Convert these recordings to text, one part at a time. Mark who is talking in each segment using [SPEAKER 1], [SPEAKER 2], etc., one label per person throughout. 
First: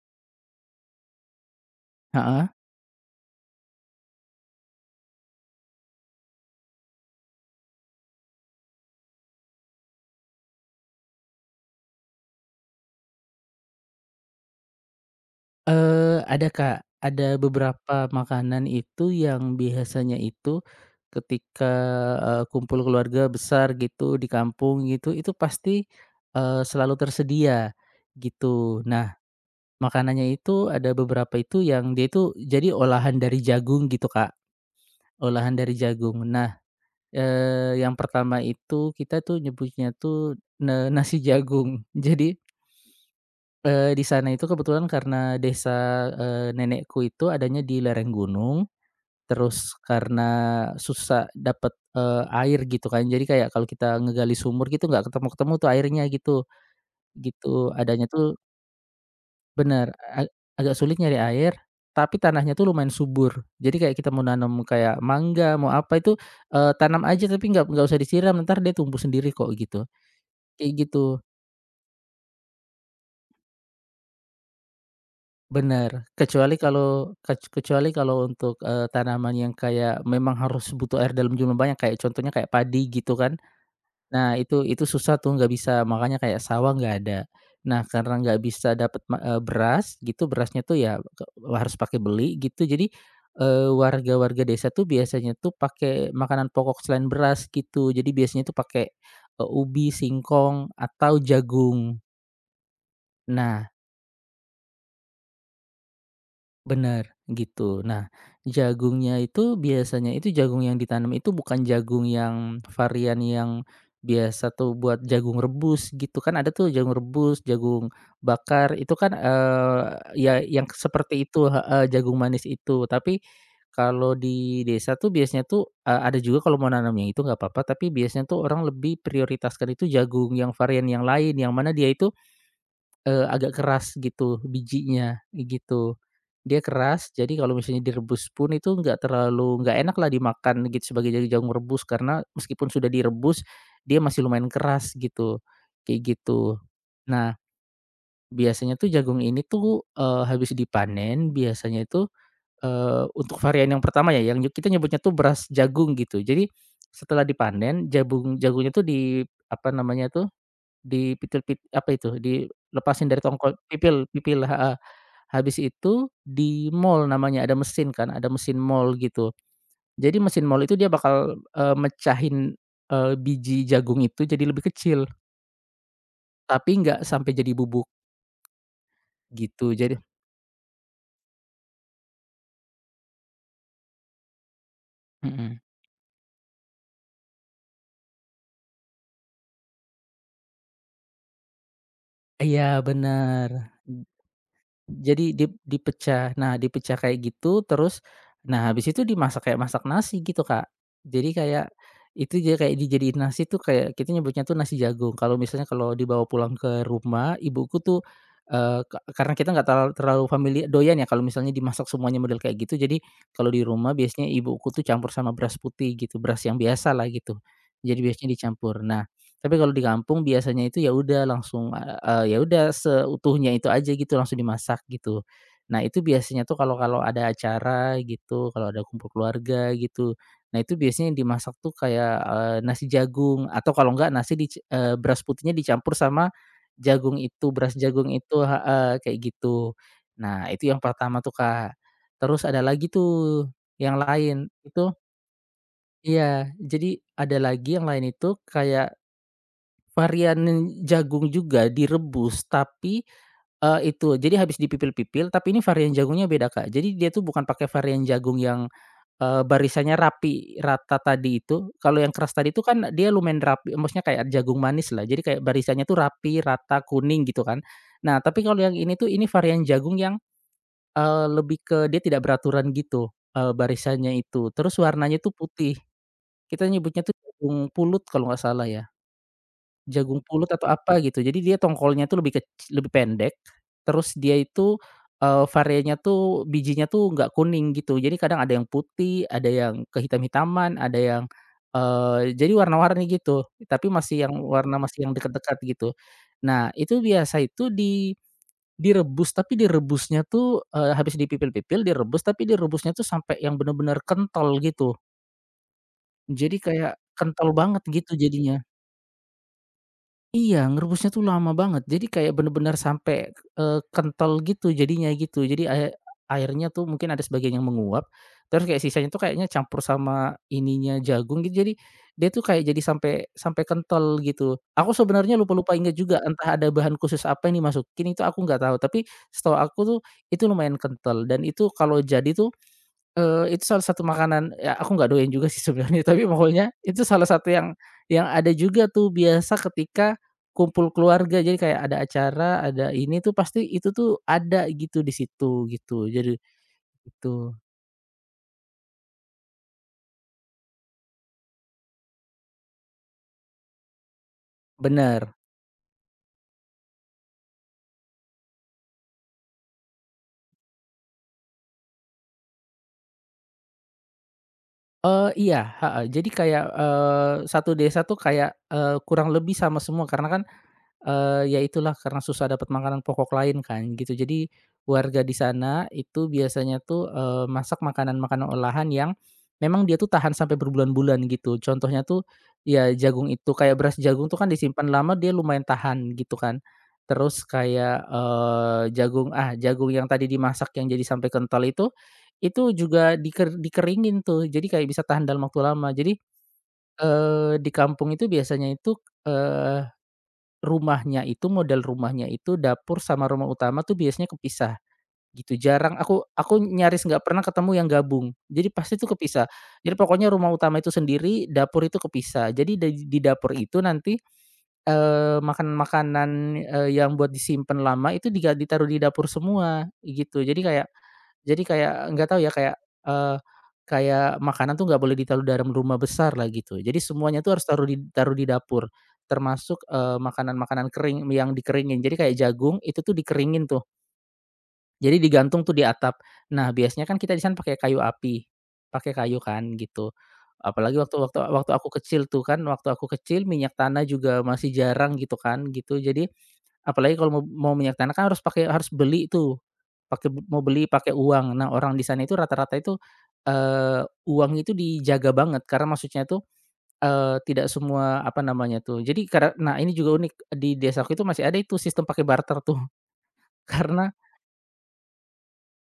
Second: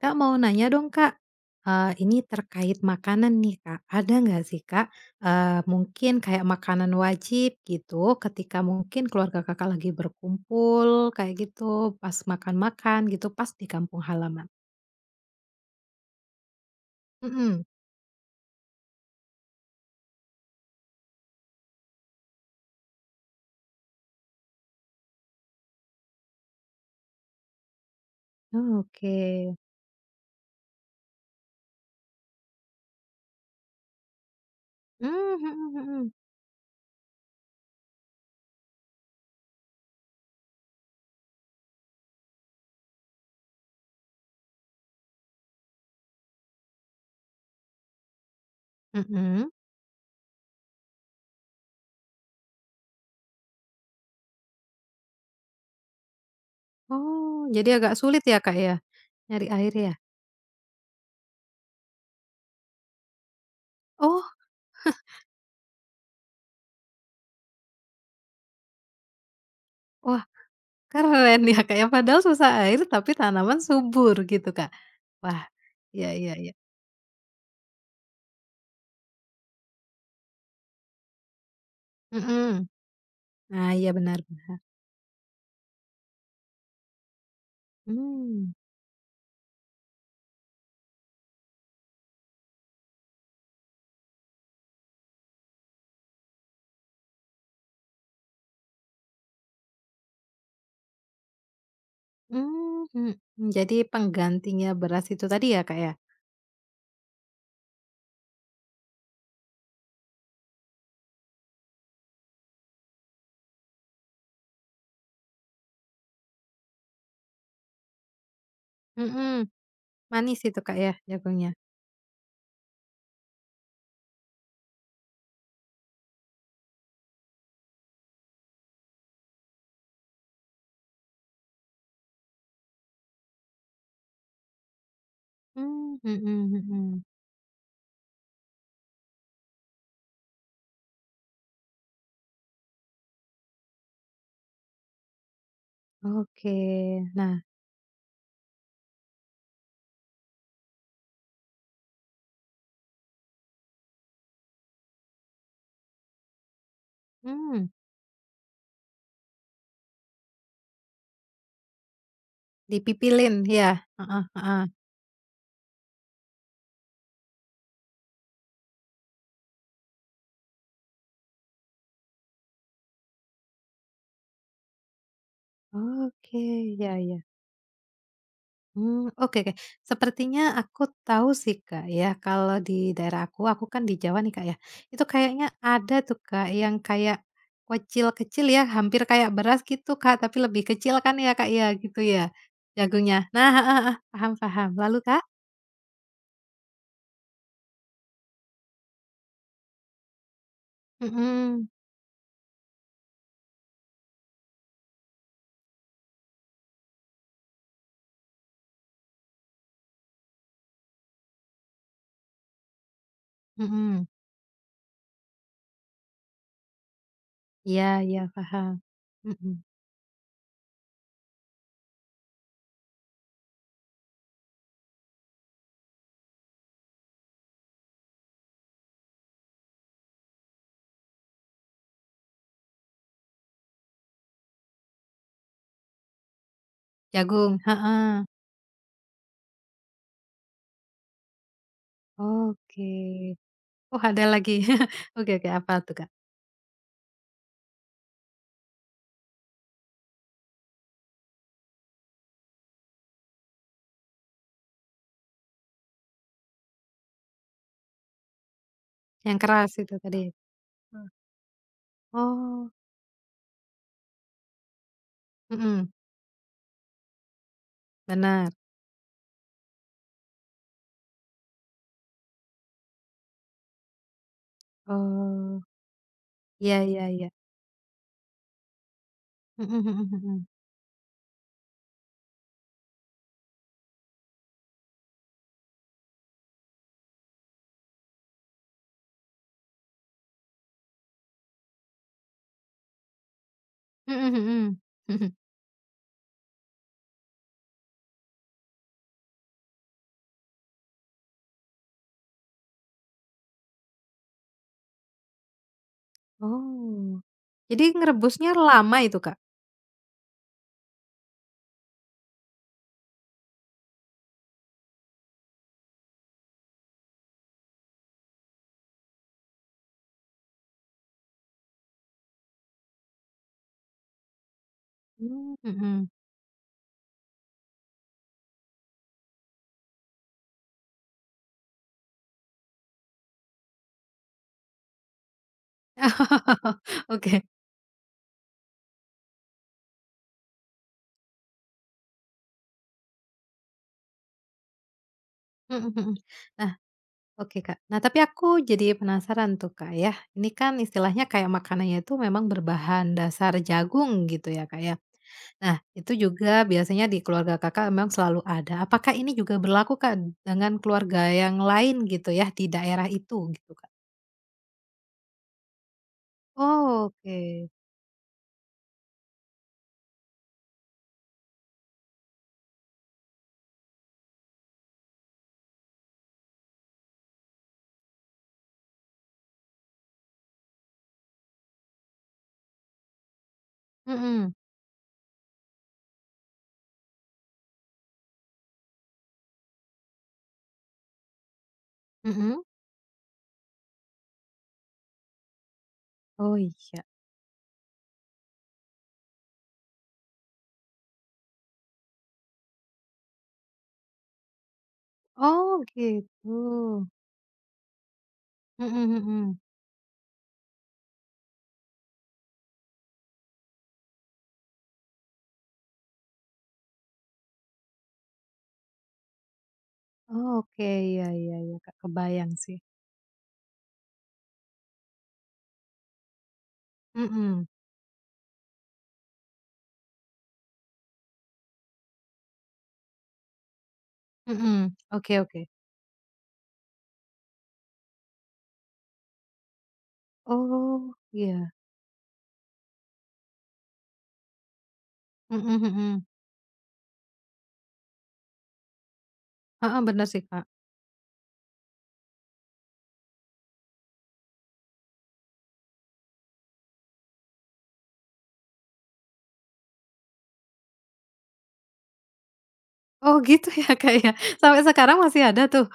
[SPEAKER 1] Kak, mau nanya dong, Kak, ini
[SPEAKER 2] Heeh.
[SPEAKER 1] terkait makanan nih, Kak. Ada nggak sih, Kak, mungkin kayak makanan wajib gitu ketika mungkin keluarga Kakak lagi berkumpul kayak gitu, pas makan-makan gitu, pas di kampung halaman?
[SPEAKER 2] Ada, Kak, ada
[SPEAKER 1] Mhm.
[SPEAKER 2] beberapa makanan itu yang biasanya itu ketika, kumpul keluarga besar gitu di kampung gitu, itu pasti, selalu tersedia gitu. Nah,
[SPEAKER 1] Oke.
[SPEAKER 2] makanannya itu ada beberapa itu yang dia itu jadi olahan dari jagung gitu, Kak,
[SPEAKER 1] Mmm,
[SPEAKER 2] olahan
[SPEAKER 1] mhm
[SPEAKER 2] dari
[SPEAKER 1] mhm.
[SPEAKER 2] jagung. Nah, yang pertama itu kita tuh nyebutnya tuh, nasi jagung. Jadi, di sana itu kebetulan karena desa, nenekku itu adanya di lereng gunung,
[SPEAKER 1] Mhm.
[SPEAKER 2] terus karena susah dapet, air gitu, kan, jadi kayak kalau kita ngegali sumur gitu nggak ketemu-ketemu tuh airnya gitu,
[SPEAKER 1] Oh,
[SPEAKER 2] gitu.
[SPEAKER 1] jadi agak
[SPEAKER 2] Adanya
[SPEAKER 1] sulit
[SPEAKER 2] tuh
[SPEAKER 1] ya, Kak, ya, nyari air ya?
[SPEAKER 2] bener, a agak sulit nyari air, tapi tanahnya tuh lumayan subur. Jadi kayak kita
[SPEAKER 1] Oh,
[SPEAKER 2] mau nanam kayak mangga, mau apa itu, tanam aja tapi nggak usah disiram, entar dia tumbuh sendiri kok gitu,
[SPEAKER 1] wah
[SPEAKER 2] kayak gitu.
[SPEAKER 1] keren ya, Kak, ya, padahal susah air tapi tanaman subur gitu, Kak. Wah, iya
[SPEAKER 2] Benar,
[SPEAKER 1] iya iya.
[SPEAKER 2] kecuali kalau kecuali kalau untuk, tanaman yang kayak memang harus butuh air dalam jumlah banyak, kayak contohnya kayak
[SPEAKER 1] Mhm.
[SPEAKER 2] padi gitu, kan.
[SPEAKER 1] Ah, iya benar
[SPEAKER 2] Nah,
[SPEAKER 1] benar.
[SPEAKER 2] itu susah tuh, nggak bisa, makanya kayak sawah nggak ada. Nah, karena nggak
[SPEAKER 1] Mmm,
[SPEAKER 2] bisa dapat beras gitu, berasnya tuh ya ke harus pakai beli gitu, jadi, warga-warga desa tuh biasanya tuh pakai makanan pokok selain beras gitu, jadi biasanya tuh pakai, ubi, singkong, atau jagung.
[SPEAKER 1] mmm, mhm,
[SPEAKER 2] Nah,
[SPEAKER 1] jadi penggantinya beras itu tadi ya, Kak, ya?
[SPEAKER 2] benar gitu. Nah, jagungnya itu biasanya itu jagung yang ditanam itu bukan jagung yang varian yang biasa tuh buat jagung rebus gitu, kan, ada tuh jagung rebus, jagung bakar itu, kan,
[SPEAKER 1] Mhm,
[SPEAKER 2] ya
[SPEAKER 1] manis itu,
[SPEAKER 2] yang
[SPEAKER 1] Kak, ya
[SPEAKER 2] seperti itu,
[SPEAKER 1] jagungnya?
[SPEAKER 2] heeh, jagung manis itu. Tapi kalau di desa tuh biasanya tuh, ada juga kalau mau nanam yang itu nggak apa-apa, tapi biasanya tuh orang lebih prioritaskan itu jagung yang varian yang lain, yang mana dia itu agak keras gitu bijinya, gitu.
[SPEAKER 1] Mmm, mhm
[SPEAKER 2] Dia
[SPEAKER 1] mhm.
[SPEAKER 2] keras, jadi kalau misalnya direbus pun itu nggak terlalu, nggak enak lah dimakan gitu sebagai jagung rebus, karena meskipun sudah direbus dia masih lumayan keras gitu, kayak
[SPEAKER 1] Oke,
[SPEAKER 2] gitu.
[SPEAKER 1] nah,
[SPEAKER 2] Nah, biasanya tuh jagung ini tuh, habis dipanen biasanya itu, untuk varian yang pertama ya yang kita nyebutnya tuh beras jagung gitu. Jadi setelah
[SPEAKER 1] mmm,
[SPEAKER 2] dipanen jagungnya tuh di apa namanya tuh, Dipitil pit apa itu, dilepasin dari
[SPEAKER 1] dipipilin
[SPEAKER 2] tongkol,
[SPEAKER 1] ya?
[SPEAKER 2] pipil
[SPEAKER 1] Heeh
[SPEAKER 2] pipil,
[SPEAKER 1] heeh.
[SPEAKER 2] heeh. Habis itu di mall namanya, ada mesin, kan, ada mesin mall gitu. Jadi mesin mall itu dia bakal, mecahin, biji jagung itu jadi lebih kecil,
[SPEAKER 1] Oke,
[SPEAKER 2] tapi
[SPEAKER 1] iya
[SPEAKER 2] nggak
[SPEAKER 1] iya.
[SPEAKER 2] sampai jadi bubuk
[SPEAKER 1] Hmm oke oke.
[SPEAKER 2] gitu, jadi
[SPEAKER 1] Sepertinya aku tahu sih, Kak, ya, kalau di daerah aku kan di Jawa nih, Kak, ya, itu kayaknya
[SPEAKER 2] mhm.
[SPEAKER 1] ada tuh, Kak, yang kayak kecil kecil ya, hampir kayak beras gitu, Kak, tapi lebih kecil kan ya, Kak, ya, gitu ya,
[SPEAKER 2] Iya,
[SPEAKER 1] jagungnya? Nah
[SPEAKER 2] bener.
[SPEAKER 1] heeh heeh, paham paham. Lalu, Kak?
[SPEAKER 2] Jadi dipecah. Nah, dipecah kayak gitu, terus nah habis itu dimasak kayak masak nasi gitu, Kak. Jadi kayak
[SPEAKER 1] Mhm,
[SPEAKER 2] itu dia kayak dijadiin nasi tuh kayak kita nyebutnya tuh nasi jagung. Kalau misalnya kalau dibawa pulang ke rumah, ibuku tuh, karena kita nggak terlalu, famili doyan ya kalau misalnya dimasak semuanya model kayak gitu. Jadi kalau di rumah
[SPEAKER 1] mhm.
[SPEAKER 2] biasanya ibuku tuh campur sama beras putih gitu, beras yang biasa lah gitu.
[SPEAKER 1] Iya
[SPEAKER 2] Jadi
[SPEAKER 1] iya,
[SPEAKER 2] biasanya
[SPEAKER 1] paham.
[SPEAKER 2] dicampur. Nah,
[SPEAKER 1] Mhm,
[SPEAKER 2] tapi kalau di kampung biasanya itu ya udah langsung, ya udah seutuhnya itu aja gitu langsung dimasak gitu. Nah, itu biasanya tuh kalau kalau ada acara gitu, kalau ada kumpul keluarga gitu, nah itu biasanya yang dimasak tuh kayak, nasi jagung atau kalau enggak nasi dic beras putihnya dicampur sama jagung itu,
[SPEAKER 1] jagung,
[SPEAKER 2] beras jagung
[SPEAKER 1] heeh.
[SPEAKER 2] itu, heeh, kayak gitu. Nah, itu yang pertama tuh, Kak. Terus ada lagi
[SPEAKER 1] Oke.
[SPEAKER 2] tuh yang
[SPEAKER 1] Oh, ada
[SPEAKER 2] lain,
[SPEAKER 1] lagi.
[SPEAKER 2] itu
[SPEAKER 1] Oke oke, apa tuh, Kak?
[SPEAKER 2] iya, jadi ada lagi yang lain itu kayak varian jagung juga direbus, tapi, itu jadi habis dipipil-pipil, tapi ini varian jagungnya beda, Kak. Jadi dia tuh bukan pakai varian jagung yang,
[SPEAKER 1] Yang keras itu
[SPEAKER 2] barisannya
[SPEAKER 1] tadi?
[SPEAKER 2] rapi, rata tadi itu. Kalau yang keras tadi itu
[SPEAKER 1] Oh,
[SPEAKER 2] kan dia lumayan rapi, maksudnya kayak jagung manis lah. Jadi kayak
[SPEAKER 1] mhm,
[SPEAKER 2] barisannya tuh rapi, rata, kuning gitu, kan. Nah, tapi
[SPEAKER 1] benar.
[SPEAKER 2] kalau yang ini tuh ini varian jagung yang, lebih ke dia tidak beraturan gitu, barisannya itu. Terus warnanya tuh
[SPEAKER 1] Oh,
[SPEAKER 2] putih. Kita
[SPEAKER 1] iya iya
[SPEAKER 2] nyebutnya tuh
[SPEAKER 1] iya.
[SPEAKER 2] jagung pulut kalau nggak salah, ya.
[SPEAKER 1] Mhm mhm
[SPEAKER 2] Jagung
[SPEAKER 1] mhm.
[SPEAKER 2] pulut atau apa gitu. Jadi dia tongkolnya tuh lebih pendek, terus dia itu, varenya tuh bijinya tuh nggak kuning gitu. Jadi kadang ada yang putih, ada yang kehitam-hitaman, ada yang, jadi warna-warni gitu, tapi masih yang
[SPEAKER 1] Mhm
[SPEAKER 2] warna
[SPEAKER 1] mhm.
[SPEAKER 2] masih yang
[SPEAKER 1] Mhm.
[SPEAKER 2] dekat-dekat gitu. Nah itu biasa itu di direbus, tapi direbusnya tuh, habis dipipil-pipil direbus, tapi direbusnya tuh sampai yang bener-bener kental gitu. Jadi kayak
[SPEAKER 1] Oh,
[SPEAKER 2] kental banget
[SPEAKER 1] jadi
[SPEAKER 2] gitu
[SPEAKER 1] ngerebusnya
[SPEAKER 2] jadinya.
[SPEAKER 1] lama itu, Kak?
[SPEAKER 2] Iya, ngerebusnya tuh lama banget. Jadi kayak bener-bener sampai, kental gitu jadinya gitu. Jadi air airnya tuh mungkin ada sebagian yang menguap, terus kayak sisanya tuh kayaknya campur sama ininya jagung gitu. Jadi dia tuh kayak jadi sampai sampai kental gitu. Aku sebenarnya
[SPEAKER 1] Mmm,
[SPEAKER 2] lupa-lupa ingat
[SPEAKER 1] mhm.
[SPEAKER 2] juga entah ada bahan khusus apa yang dimasukin itu aku nggak tahu, tapi setahu aku tuh itu lumayan kental, dan itu kalau jadi tuh itu salah satu makanan ya aku nggak doyan juga sih sebenarnya, tapi pokoknya itu salah
[SPEAKER 1] Oke.
[SPEAKER 2] satu yang ada juga tuh biasa ketika kumpul keluarga. Jadi kayak ada acara, ada ini tuh pasti itu tuh ada gitu di situ,
[SPEAKER 1] Mhm
[SPEAKER 2] gitu.
[SPEAKER 1] mhm.
[SPEAKER 2] Jadi
[SPEAKER 1] Nah,
[SPEAKER 2] itu
[SPEAKER 1] oke, Kak. Nah, tapi aku jadi penasaran tuh, Kak, ya. Ini kan istilahnya kayak makanannya itu memang berbahan dasar jagung gitu ya, Kak, ya.
[SPEAKER 2] bener.
[SPEAKER 1] Nah, itu juga biasanya di keluarga Kakak memang selalu ada. Apakah ini juga berlaku, Kak, dengan keluarga yang lain gitu ya di daerah itu gitu, Kak?
[SPEAKER 2] Iya, heeh. Jadi kayak,
[SPEAKER 1] Oke.
[SPEAKER 2] satu desa tuh kayak, kurang lebih sama semua karena kan ya itulah karena susah dapat makanan pokok lain kan gitu. Jadi warga di sana itu biasanya tuh, masak makanan-makanan olahan yang memang dia tuh tahan sampai berbulan-bulan gitu. Contohnya tuh ya jagung itu kayak beras jagung tuh kan
[SPEAKER 1] Mhm,
[SPEAKER 2] disimpan lama dia lumayan tahan gitu, kan. Terus kayak, jagung ah, jagung yang tadi dimasak yang jadi sampai kental
[SPEAKER 1] mhm.
[SPEAKER 2] itu juga dikeringin tuh jadi kayak bisa tahan dalam waktu lama. Jadi,
[SPEAKER 1] Oh iya.
[SPEAKER 2] di kampung itu biasanya itu rumahnya itu, model rumahnya itu, dapur sama rumah utama tuh biasanya kepisah, gitu.
[SPEAKER 1] Oh
[SPEAKER 2] Jarang, aku
[SPEAKER 1] gitu.
[SPEAKER 2] aku nyaris nggak pernah ketemu yang gabung. Jadi pasti
[SPEAKER 1] Mhm
[SPEAKER 2] tuh kepisah.
[SPEAKER 1] mhm.
[SPEAKER 2] Jadi pokoknya rumah utama itu sendiri, dapur itu kepisah. Jadi da di dapur itu nanti, makanan-makanan, yang buat disimpan lama itu ditaruh di dapur semua, gitu.
[SPEAKER 1] Oke, iya iya
[SPEAKER 2] Jadi
[SPEAKER 1] iya, Kak,
[SPEAKER 2] kayak nggak tahu ya
[SPEAKER 1] kebayang
[SPEAKER 2] kayak,
[SPEAKER 1] sih.
[SPEAKER 2] eee, kayak makanan tuh nggak boleh ditaruh dalam rumah besar lah gitu. Jadi semuanya tuh harus
[SPEAKER 1] Mhm,
[SPEAKER 2] taruh di dapur, termasuk, makanan-makanan kering yang dikeringin. Jadi kayak jagung itu tuh dikeringin tuh,
[SPEAKER 1] mhm.
[SPEAKER 2] jadi
[SPEAKER 1] Oke oke.
[SPEAKER 2] digantung tuh di atap. Nah, biasanya kan kita di sana pakai kayu api, pakai kayu, kan, gitu. Apalagi
[SPEAKER 1] Oh
[SPEAKER 2] waktu waktu
[SPEAKER 1] iya.
[SPEAKER 2] waktu aku kecil tuh, kan, waktu aku kecil minyak tanah juga masih jarang gitu, kan,
[SPEAKER 1] Mhm
[SPEAKER 2] gitu.
[SPEAKER 1] mhm.
[SPEAKER 2] Jadi apalagi kalau mau mau minyak tanah kan harus pakai, harus beli tuh,
[SPEAKER 1] Heeh, bener
[SPEAKER 2] pakai
[SPEAKER 1] sih, Kak.
[SPEAKER 2] mau beli pakai uang. Nah, orang di sana itu rata-rata itu, uang itu dijaga banget karena maksudnya tuh, tidak semua apa namanya tuh jadi karena nah ini juga unik di desaku itu masih ada itu sistem pakai barter tuh
[SPEAKER 1] Oh gitu ya,
[SPEAKER 2] karena
[SPEAKER 1] Kak, ya? Sampai sekarang masih ada tuh?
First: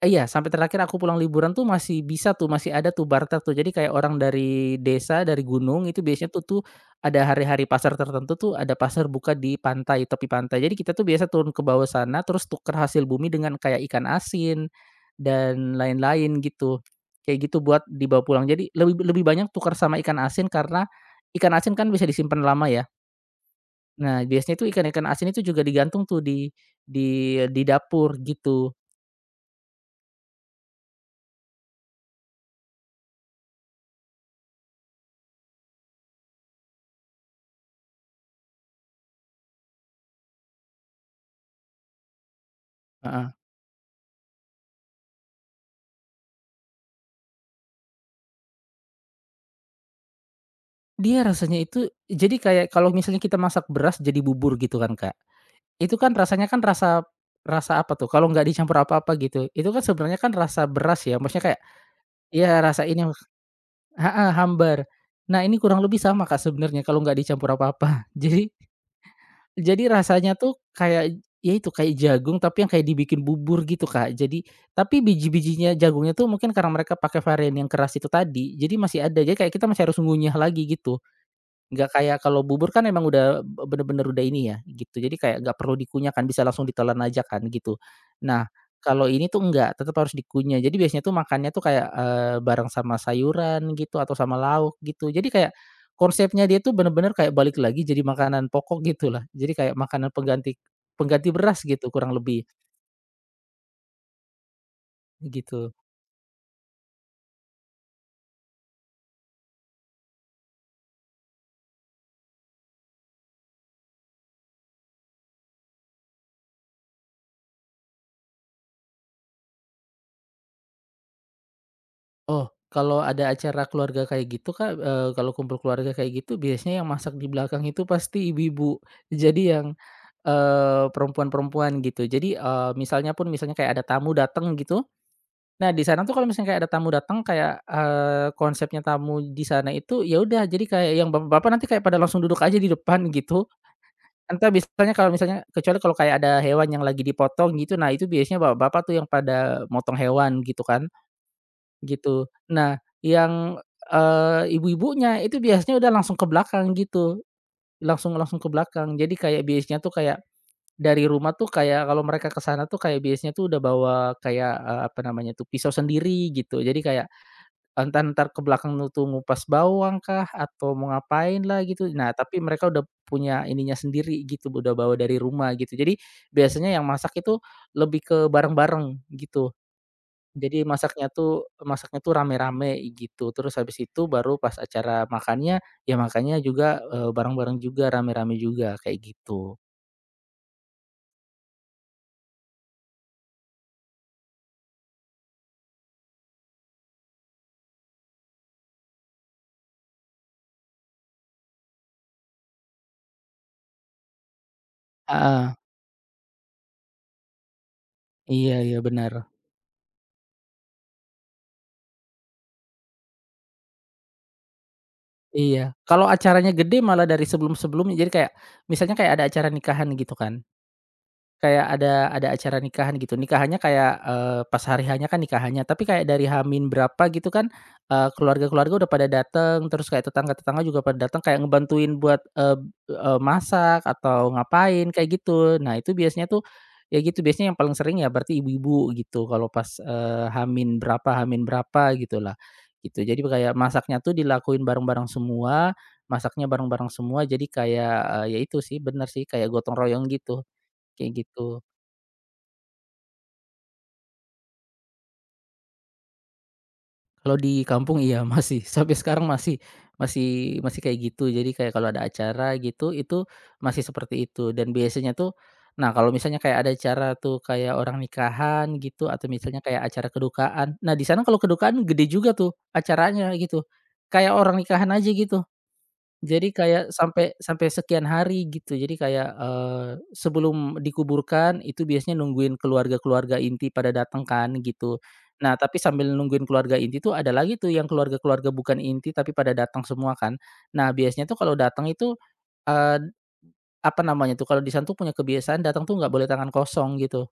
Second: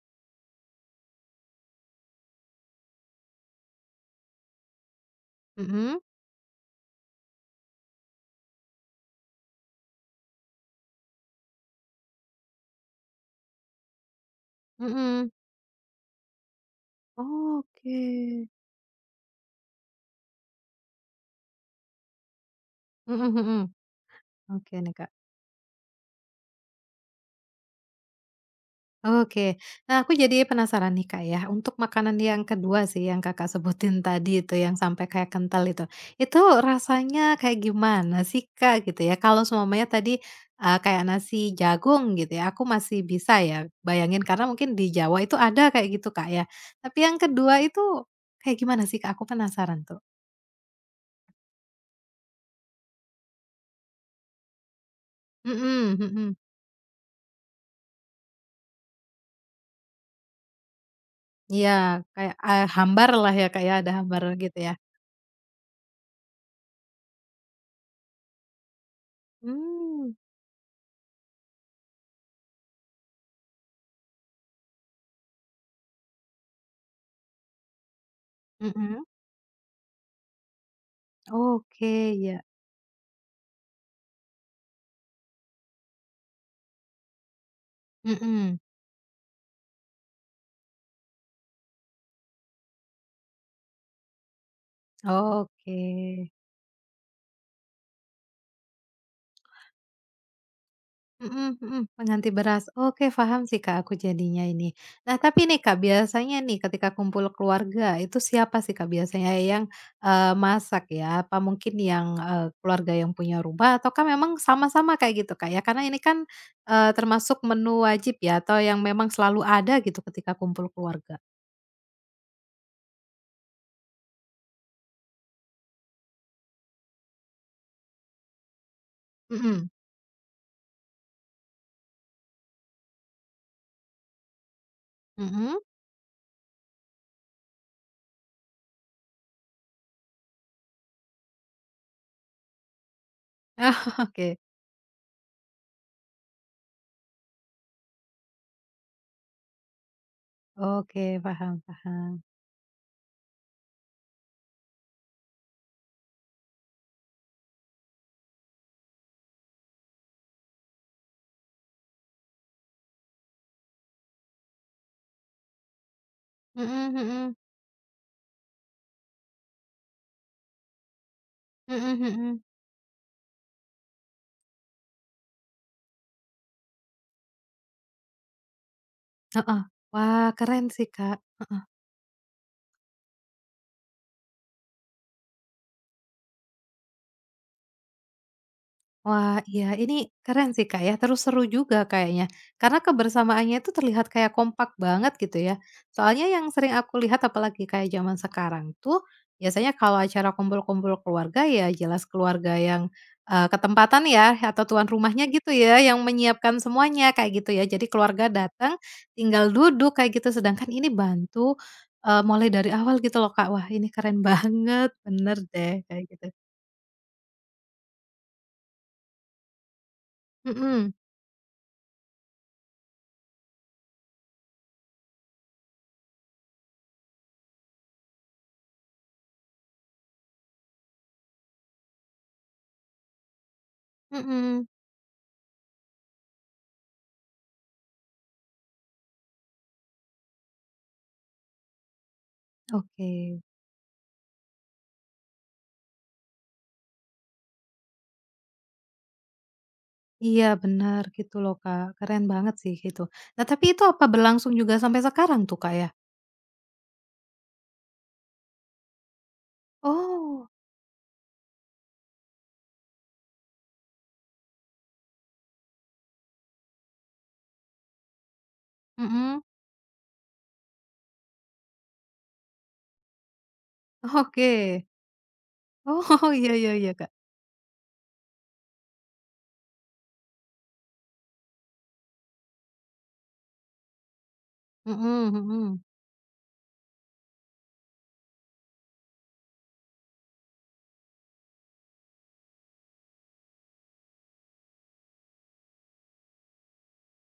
[SPEAKER 2] eh, iya, sampai terakhir aku pulang liburan tuh masih bisa tuh, masih ada tuh barter tuh. Jadi kayak orang dari desa, dari gunung
[SPEAKER 1] Mhm,
[SPEAKER 2] itu biasanya tuh tuh ada hari-hari pasar tertentu tuh ada pasar buka di pantai, tepi pantai. Jadi kita tuh biasa turun ke bawah sana terus tuker hasil bumi dengan kayak ikan asin
[SPEAKER 1] mhm.
[SPEAKER 2] dan lain-lain gitu. Kayak gitu buat
[SPEAKER 1] Oke.
[SPEAKER 2] dibawa pulang. Jadi lebih lebih banyak tukar sama ikan asin karena ikan asin kan bisa disimpan lama, ya.
[SPEAKER 1] Mhm mhm.
[SPEAKER 2] Nah, biasanya tuh
[SPEAKER 1] Oke nih,
[SPEAKER 2] ikan-ikan
[SPEAKER 1] Kak.
[SPEAKER 2] asin itu juga digantung tuh di di dapur gitu.
[SPEAKER 1] Oke. Nah, aku jadi penasaran nih, Kak, ya, untuk makanan yang kedua sih yang Kakak sebutin tadi itu yang sampai kayak kental itu. Itu rasanya kayak gimana sih, Kak, gitu ya? Kalau semuanya tadi, kayak nasi jagung gitu ya, aku masih
[SPEAKER 2] Heeh.
[SPEAKER 1] bisa ya bayangin karena mungkin di Jawa itu ada kayak gitu, Kak, ya. Tapi yang kedua itu kayak gimana sih, Kak? Aku penasaran tuh.
[SPEAKER 2] Dia rasanya itu jadi kayak kalau misalnya kita masak beras jadi bubur gitu, kan, Kak. Itu
[SPEAKER 1] Mhm
[SPEAKER 2] kan
[SPEAKER 1] mhm.
[SPEAKER 2] rasanya kan rasa rasa apa tuh, kalau nggak dicampur apa-apa gitu, itu kan sebenarnya kan rasa beras, ya, maksudnya kayak
[SPEAKER 1] Iya, kayak,
[SPEAKER 2] ya rasa ini,
[SPEAKER 1] hambar lah ya, Kak, ya, ada hambar
[SPEAKER 2] heeh,
[SPEAKER 1] gitu ya?
[SPEAKER 2] hambar. Nah, ini kurang lebih sama, Kak, sebenarnya kalau nggak dicampur apa-apa. Jadi
[SPEAKER 1] Mmm,
[SPEAKER 2] rasanya tuh kayak ya itu, kayak jagung tapi yang kayak dibikin bubur gitu, Kak. Jadi tapi biji-bijinya jagungnya tuh mungkin karena mereka pakai varian yang keras itu tadi, jadi masih
[SPEAKER 1] mhm.
[SPEAKER 2] ada, jadi kayak kita masih harus ngunyah lagi gitu. Nggak
[SPEAKER 1] Oke,
[SPEAKER 2] kayak
[SPEAKER 1] iya.
[SPEAKER 2] kalau bubur kan emang udah bener-bener udah ini, ya, gitu. Jadi kayak nggak perlu dikunyah, kan, bisa langsung ditelan aja, kan, gitu. Nah,
[SPEAKER 1] Mhm.
[SPEAKER 2] kalau ini tuh enggak, tetap harus dikunyah. Jadi biasanya tuh makannya tuh kayak, bareng sama sayuran gitu atau sama lauk gitu. Jadi kayak
[SPEAKER 1] Oke,
[SPEAKER 2] konsepnya dia tuh bener-bener kayak balik lagi jadi makanan pokok gitulah. Jadi kayak makanan pengganti pengganti
[SPEAKER 1] mhm
[SPEAKER 2] beras
[SPEAKER 1] mhm,
[SPEAKER 2] gitu kurang
[SPEAKER 1] pengganti
[SPEAKER 2] lebih,
[SPEAKER 1] beras. Oke, paham sih, Kak, aku jadinya ini. Nah, tapi nih,
[SPEAKER 2] gitu.
[SPEAKER 1] Kak, biasanya nih ketika kumpul keluarga itu siapa sih, Kak, biasanya yang, masak ya? Apa mungkin yang, keluarga yang punya rumah ataukah memang sama-sama kayak gitu, Kak, ya? Karena ini kan, termasuk menu wajib ya atau yang memang selalu ada gitu ketika kumpul keluarga?
[SPEAKER 2] Oh, kalau ada acara keluarga kayak gitu, Kak, kalau kumpul keluarga kayak gitu biasanya yang masak di belakang itu pasti ibu-ibu. Jadi yang,
[SPEAKER 1] Mhm,
[SPEAKER 2] perempuan-perempuan gitu. Jadi, misalnya pun misalnya kayak ada tamu datang gitu,
[SPEAKER 1] mhm?
[SPEAKER 2] nah di sana tuh kalau misalnya kayak ada tamu datang kayak, konsepnya tamu di sana itu ya udah jadi kayak yang bapak-bapak nanti kayak pada langsung duduk aja di depan gitu.
[SPEAKER 1] Oke
[SPEAKER 2] Entah biasanya kalau misalnya kecuali kalau kayak ada hewan yang lagi dipotong gitu, nah itu biasanya bapak-bapak tuh yang pada motong hewan gitu, kan.
[SPEAKER 1] oke, paham paham.
[SPEAKER 2] Gitu. Nah, yang, ibu-ibunya itu biasanya udah langsung ke belakang gitu, langsung langsung ke belakang. Jadi kayak biasanya tuh kayak dari rumah tuh kayak kalau mereka ke sana tuh kayak biasanya tuh udah bawa kayak, apa namanya tuh, pisau sendiri gitu. Jadi
[SPEAKER 1] Mhm
[SPEAKER 2] kayak
[SPEAKER 1] mhm,
[SPEAKER 2] entah entar ke belakang tuh ngupas bawang kah atau mau ngapain lah gitu.
[SPEAKER 1] mhm
[SPEAKER 2] Nah, tapi
[SPEAKER 1] mhm.
[SPEAKER 2] mereka udah punya ininya sendiri gitu, udah bawa dari rumah gitu. Jadi biasanya yang masak itu lebih ke bareng-bareng gitu.
[SPEAKER 1] Heeh. Wah,
[SPEAKER 2] Jadi
[SPEAKER 1] keren sih,
[SPEAKER 2] masaknya
[SPEAKER 1] Kak.
[SPEAKER 2] tuh
[SPEAKER 1] Heeh.
[SPEAKER 2] masaknya tuh rame-rame gitu, terus habis itu baru pas acara makannya, ya makannya juga, bareng-bareng juga, rame-rame juga, kayak
[SPEAKER 1] Wah,
[SPEAKER 2] gitu.
[SPEAKER 1] iya ini keren sih, Kak, ya, terus seru juga kayaknya. Karena kebersamaannya itu terlihat kayak kompak banget gitu ya. Soalnya yang sering aku lihat apalagi kayak zaman sekarang tuh, biasanya kalau acara kumpul-kumpul keluarga ya jelas keluarga yang, ketempatan ya atau tuan rumahnya
[SPEAKER 2] Heeh,
[SPEAKER 1] gitu ya yang menyiapkan semuanya kayak gitu ya. Jadi keluarga
[SPEAKER 2] iya
[SPEAKER 1] datang
[SPEAKER 2] iya benar.
[SPEAKER 1] tinggal duduk kayak gitu, sedangkan ini bantu, mulai dari awal gitu loh, Kak. Wah, ini keren banget, bener
[SPEAKER 2] Iya.
[SPEAKER 1] deh kayak
[SPEAKER 2] Kalau
[SPEAKER 1] gitu.
[SPEAKER 2] acaranya gede malah dari sebelum-sebelumnya, jadi kayak misalnya kayak ada acara nikahan gitu kan.
[SPEAKER 1] Mhm
[SPEAKER 2] Kayak ada acara nikahan gitu, nikahannya kayak, pas hari hanya kan nikahannya, tapi kayak dari hamin berapa gitu kan, keluarga-keluarga udah pada dateng, terus kayak tetangga-tetangga juga pada datang kayak ngebantuin buat, eee eee, masak atau
[SPEAKER 1] mhm.
[SPEAKER 2] ngapain kayak gitu. Nah itu biasanya tuh, ya gitu biasanya yang paling sering ya berarti ibu-ibu gitu kalau pas, h berapa hamin min berapa gitulah, gitu.
[SPEAKER 1] Oke.
[SPEAKER 2] Jadi kayak masaknya tuh dilakuin bareng-bareng semua, masaknya bareng-bareng semua jadi kayak, ya itu sih bener sih kayak gotong royong gitu,
[SPEAKER 1] Iya benar
[SPEAKER 2] kayak
[SPEAKER 1] gitu loh,
[SPEAKER 2] gitu.
[SPEAKER 1] Kak. Keren banget sih gitu. Nah tapi itu apa berlangsung juga sampai sekarang tuh, Kak, ya?
[SPEAKER 2] Kalau di kampung iya masih, sampai sekarang masih
[SPEAKER 1] Oh,
[SPEAKER 2] masih masih kayak gitu. Jadi kayak kalau ada acara gitu, itu masih seperti itu dan biasanya tuh nah kalau misalnya kayak ada acara tuh kayak orang nikahan gitu atau
[SPEAKER 1] mhm,
[SPEAKER 2] misalnya kayak acara kedukaan. Nah di sana kalau kedukaan gede juga tuh acaranya gitu, kayak
[SPEAKER 1] oke.
[SPEAKER 2] orang nikahan aja gitu.
[SPEAKER 1] Oh, iya
[SPEAKER 2] Jadi
[SPEAKER 1] iya iya,
[SPEAKER 2] kayak
[SPEAKER 1] Kak.
[SPEAKER 2] sampai sampai sekian hari gitu. Jadi kayak, sebelum dikuburkan itu biasanya nungguin keluarga-keluarga inti pada datang kan gitu.
[SPEAKER 1] Mhm
[SPEAKER 2] Nah,
[SPEAKER 1] mhm.
[SPEAKER 2] tapi sambil nungguin keluarga inti tuh ada lagi tuh yang keluarga-keluarga bukan inti tapi pada datang semua kan. Nah, biasanya tuh kalau datang itu, eee, apa namanya tuh, kalau di sana tuh punya kebiasaan datang tuh nggak boleh tangan kosong gitu.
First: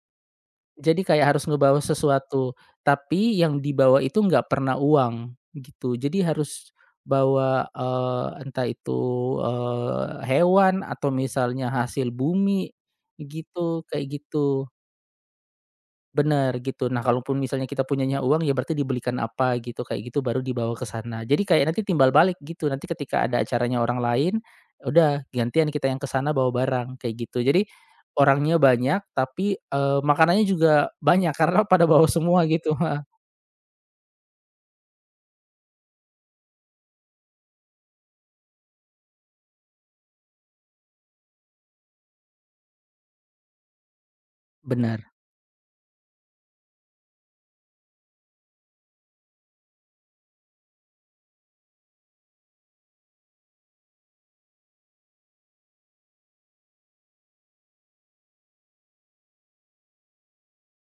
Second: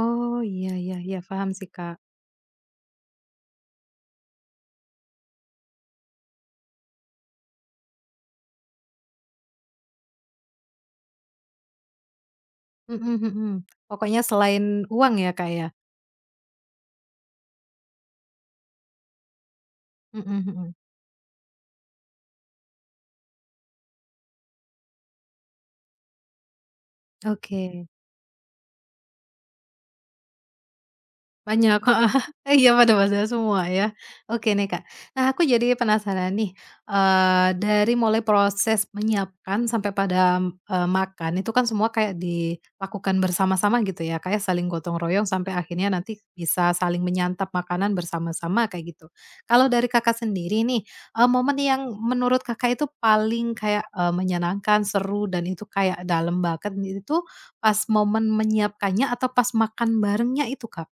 [SPEAKER 1] Oh, iya iya
[SPEAKER 2] Jadi
[SPEAKER 1] iya,
[SPEAKER 2] kayak harus
[SPEAKER 1] paham sih,
[SPEAKER 2] ngebawa
[SPEAKER 1] Kak.
[SPEAKER 2] sesuatu, tapi yang dibawa itu nggak pernah uang, gitu. Jadi harus bawa, entah itu, hewan atau misalnya hasil bumi,
[SPEAKER 1] Mhm mhm.
[SPEAKER 2] gitu, kayak
[SPEAKER 1] Pokoknya
[SPEAKER 2] gitu.
[SPEAKER 1] selain uang ya, Kak, ya?
[SPEAKER 2] Bener, gitu. Nah, kalaupun misalnya kita punyanya uang, ya berarti dibelikan apa gitu, kayak gitu,
[SPEAKER 1] Mhm
[SPEAKER 2] baru dibawa
[SPEAKER 1] mhm.
[SPEAKER 2] ke sana. Jadi kayak nanti timbal balik gitu, nanti ketika ada acaranya orang lain, ya udah gantian kita yang ke sana bawa barang, kayak gitu. Jadi
[SPEAKER 1] Oke.
[SPEAKER 2] orangnya banyak, tapi, makanannya juga banyak karena
[SPEAKER 1] Banyak,
[SPEAKER 2] pada bawa
[SPEAKER 1] heeh.
[SPEAKER 2] semua
[SPEAKER 1] Iya
[SPEAKER 2] gitu
[SPEAKER 1] pada
[SPEAKER 2] benar
[SPEAKER 1] masa semua ya. Oke nih Kak, nah aku jadi penasaran nih, dari mulai proses menyiapkan sampai pada, makan itu kan semua kayak dilakukan bersama-sama gitu ya Kak ya, saling gotong
[SPEAKER 2] bener.
[SPEAKER 1] royong sampai akhirnya nanti bisa saling menyantap makanan bersama-sama kayak gitu. Kalau dari Kakak sendiri nih, momen yang menurut Kakak itu paling kayak, menyenangkan, seru dan itu kayak dalam banget itu pas momen menyiapkannya atau pas makan barengnya itu Kak?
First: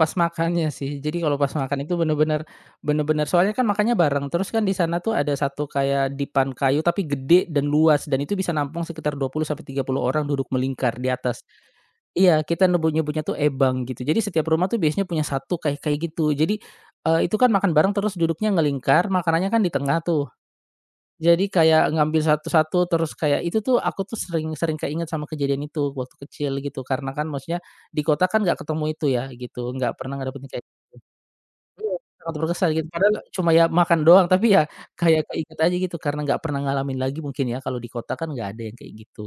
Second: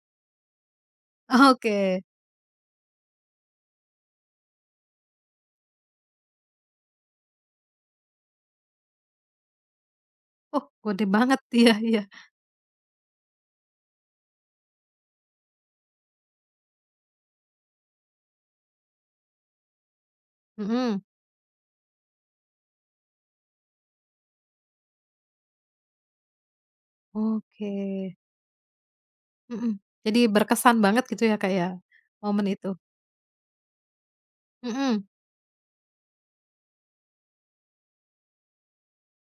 [SPEAKER 2] Pas makannya sih. Jadi kalau
[SPEAKER 1] Ah,
[SPEAKER 2] pas makan itu
[SPEAKER 1] oke.
[SPEAKER 2] bener-bener soalnya kan makannya bareng, terus kan di sana tuh ada satu kayak dipan kayu tapi gede dan luas dan itu bisa nampung sekitar 20 sampai 30 orang duduk
[SPEAKER 1] Oh,
[SPEAKER 2] melingkar
[SPEAKER 1] gede
[SPEAKER 2] di
[SPEAKER 1] banget.
[SPEAKER 2] atas.
[SPEAKER 1] Iya iya.
[SPEAKER 2] Iya, kita nyebutnya tuh ebang gitu. Jadi setiap rumah tuh biasanya punya satu kayak kayak gitu. Jadi, itu kan makan bareng terus duduknya ngelingkar, makanannya kan di tengah tuh.
[SPEAKER 1] Mhm.
[SPEAKER 2] Jadi kayak ngambil satu-satu terus kayak itu tuh aku tuh sering sering keinget sama kejadian itu waktu kecil gitu. Karena kan maksudnya
[SPEAKER 1] Oke.
[SPEAKER 2] di kota kan nggak ketemu itu ya gitu,
[SPEAKER 1] Mhm.
[SPEAKER 2] nggak pernah
[SPEAKER 1] Jadi
[SPEAKER 2] ngedapetin kayak
[SPEAKER 1] berkesan
[SPEAKER 2] gitu.
[SPEAKER 1] banget gitu ya, Kak, ya,
[SPEAKER 2] Iya, sangat
[SPEAKER 1] momen
[SPEAKER 2] berkesan
[SPEAKER 1] itu?
[SPEAKER 2] gitu. Padahal cuma ya makan doang, tapi ya
[SPEAKER 1] Mhm.
[SPEAKER 2] kayak keinget aja gitu karena nggak pernah ngalamin lagi mungkin ya, kalau di kota kan nggak ada yang kayak gitu,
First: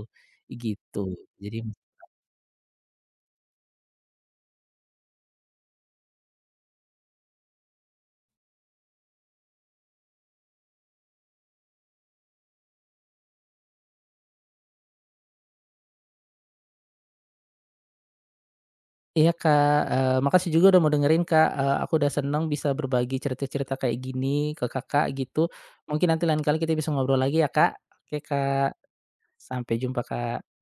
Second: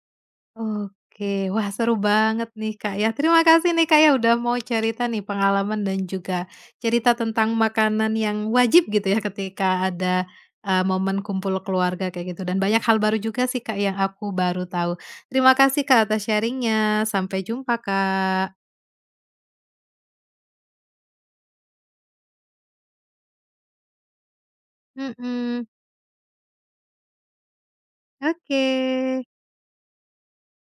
[SPEAKER 2] gitu.
[SPEAKER 1] Oke.
[SPEAKER 2] Jadi
[SPEAKER 1] Wah, seru banget nih, Kak, ya. Terima kasih nih, Kak, ya, udah mau cerita nih pengalaman dan juga cerita tentang makanan yang wajib gitu ya ketika ada, momen kumpul keluarga kayak gitu dan banyak hal baru juga sih, Kak, yang aku baru tahu. Terima kasih, Kak, atas sharing-nya. Sampai jumpa, Kak.
[SPEAKER 2] iya Kak, makasih juga udah mau dengerin Kak, aku udah seneng bisa berbagi cerita-cerita kayak gini ke Kakak gitu.
[SPEAKER 1] Mhm.
[SPEAKER 2] Mungkin nanti lain kali kita bisa ngobrol lagi ya Kak. Oke
[SPEAKER 1] Oke.
[SPEAKER 2] Kak, sampai jumpa Kak.